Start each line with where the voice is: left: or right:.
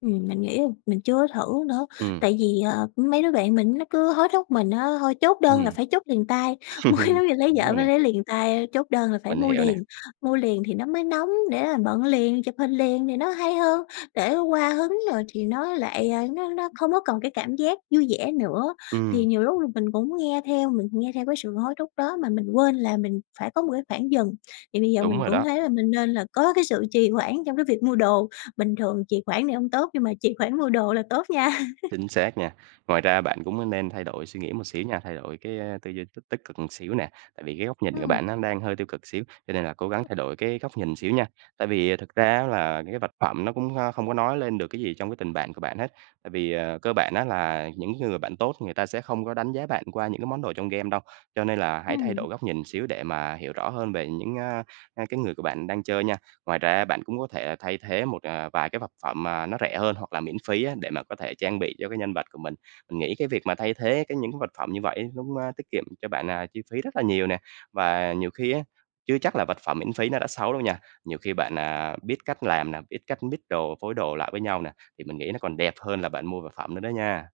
left: Ừm, mình nghĩ mình chưa thử nữa,
right: Ừm.
left: tại vì, à, mấy đứa bạn mình nó cứ hối thúc mình á, thôi chốt đơn là
right: Ừm.
left: phải chốt liền tay, mới giống như lấy
right: Đúng
left: vợ
right: rồi
left: phải
right: nè.
left: lấy liền tay, chốt đơn là phải
right: Mình
left: mua
right: hiểu nè.
left: liền. Mua liền thì nó mới nóng để là bận liền, chụp hình liền thì nó hay hơn, để qua hứng rồi thì nó lại, ờ, nó nó không có còn cái cảm giác vui vẻ nữa. Thì
right: Ừm.
left: nhiều lúc thì mình cũng nghe theo, mình nghe theo cái sự hối thúc đó mà mình quên là mình phải có một cái khoảng dừng. Thì bây giờ
right: Đúng
left: mình
right: rồi
left: cũng
right: đó.
left: thấy là mình nên là có cái sự trì hoãn trong cái việc mua đồ. Bình thường trì hoãn thì hông tốt, nhưng mà trì hoãn mua đồ là tốt nha.
right: Chính xác nha. Ngoài ra bạn cũng nên thay đổi suy nghĩ một xíu nha, thay đổi cái tư duy tích tích cực một xíu nè, tại vì cái góc nhìn của
left: Ừm.
right: bạn nó đang hơi tiêu cực xíu, cho nên là cố gắng thay đổi cái góc nhìn xíu nha. Tại vì thực ra á là những cái vật phẩm nó cũng, ơ, không có nói lên được cái gì trong cái tình bạn của bạn hết. Tại vì, ờ, cơ bản á là những người bạn tốt người ta sẽ không có đánh giá bạn qua những cái món đồ trong game đâu, cho nên là hãy thay
left: Ừm.
right: đổi góc nhìn xíu để mà hiểu rõ hơn về những, ơ, a, cái người của bạn đang chơi nha. Ngoài ra á, bạn cũng có thể thay thế một, à, vài cái vật phẩm mà nó rẻ hơn hoặc là miễn phí á, để mà có thể trang bị cho cái nhân vật của mình. Mình nghĩ cái việc mà thay thế cái những cái vật phẩm như vậy nó cũng, a, tiết kiệm cho bạn, à, chi phí rất là nhiều nè, và nhiều khi á, chưa chắc là vật phẩm miễn phí nó đã xấu đâu nha. Nhiều khi bạn, à, biết cách làm nè, biết cách mix đồ, phối đồ lại với nhau nè, thì mình nghĩ nó còn đẹp hơn là bạn mua vật phẩm nữa đó nha.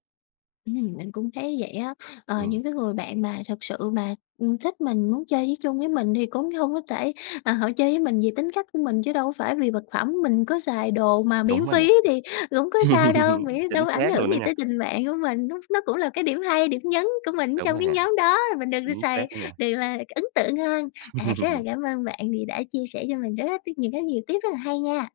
left: Ừm, mình cũng thấy vậy á. Ờ,
right: Ừm.
left: những cái người bạn mà thực sự mà, ừm, thích mình, muốn chơi với chung với mình thì cũng hông có trải ờ, họ chơi với mình vì tính cách của mình chứ đâu có phải vì vật phẩm, mình có xài đồ mà
right: Đúng
left: miễn
right: rồi nè.
left: phí thì cũng có sao đâu, miễn
right: Chính
left: đâu có ảnh
right: xác
left: hưởng
right: luôn á
left: gì
right: nha.
left: tới tình bạn của mình. Nó nó cũng là cái điểm hay, điểm nhấn của mình ở
right: Đúng
left: trong
right: rồi
left: cái
right: nè.
left: nhóm đó, là mình được
right: Chính xác
left: xài,
right: đó nha.
left: được là ấn tượng hơn. À, rất là cảm ơn bạn vì đã chia sẻ cho mình rất tip nhiều cái, nhiều tip rất là hay nha!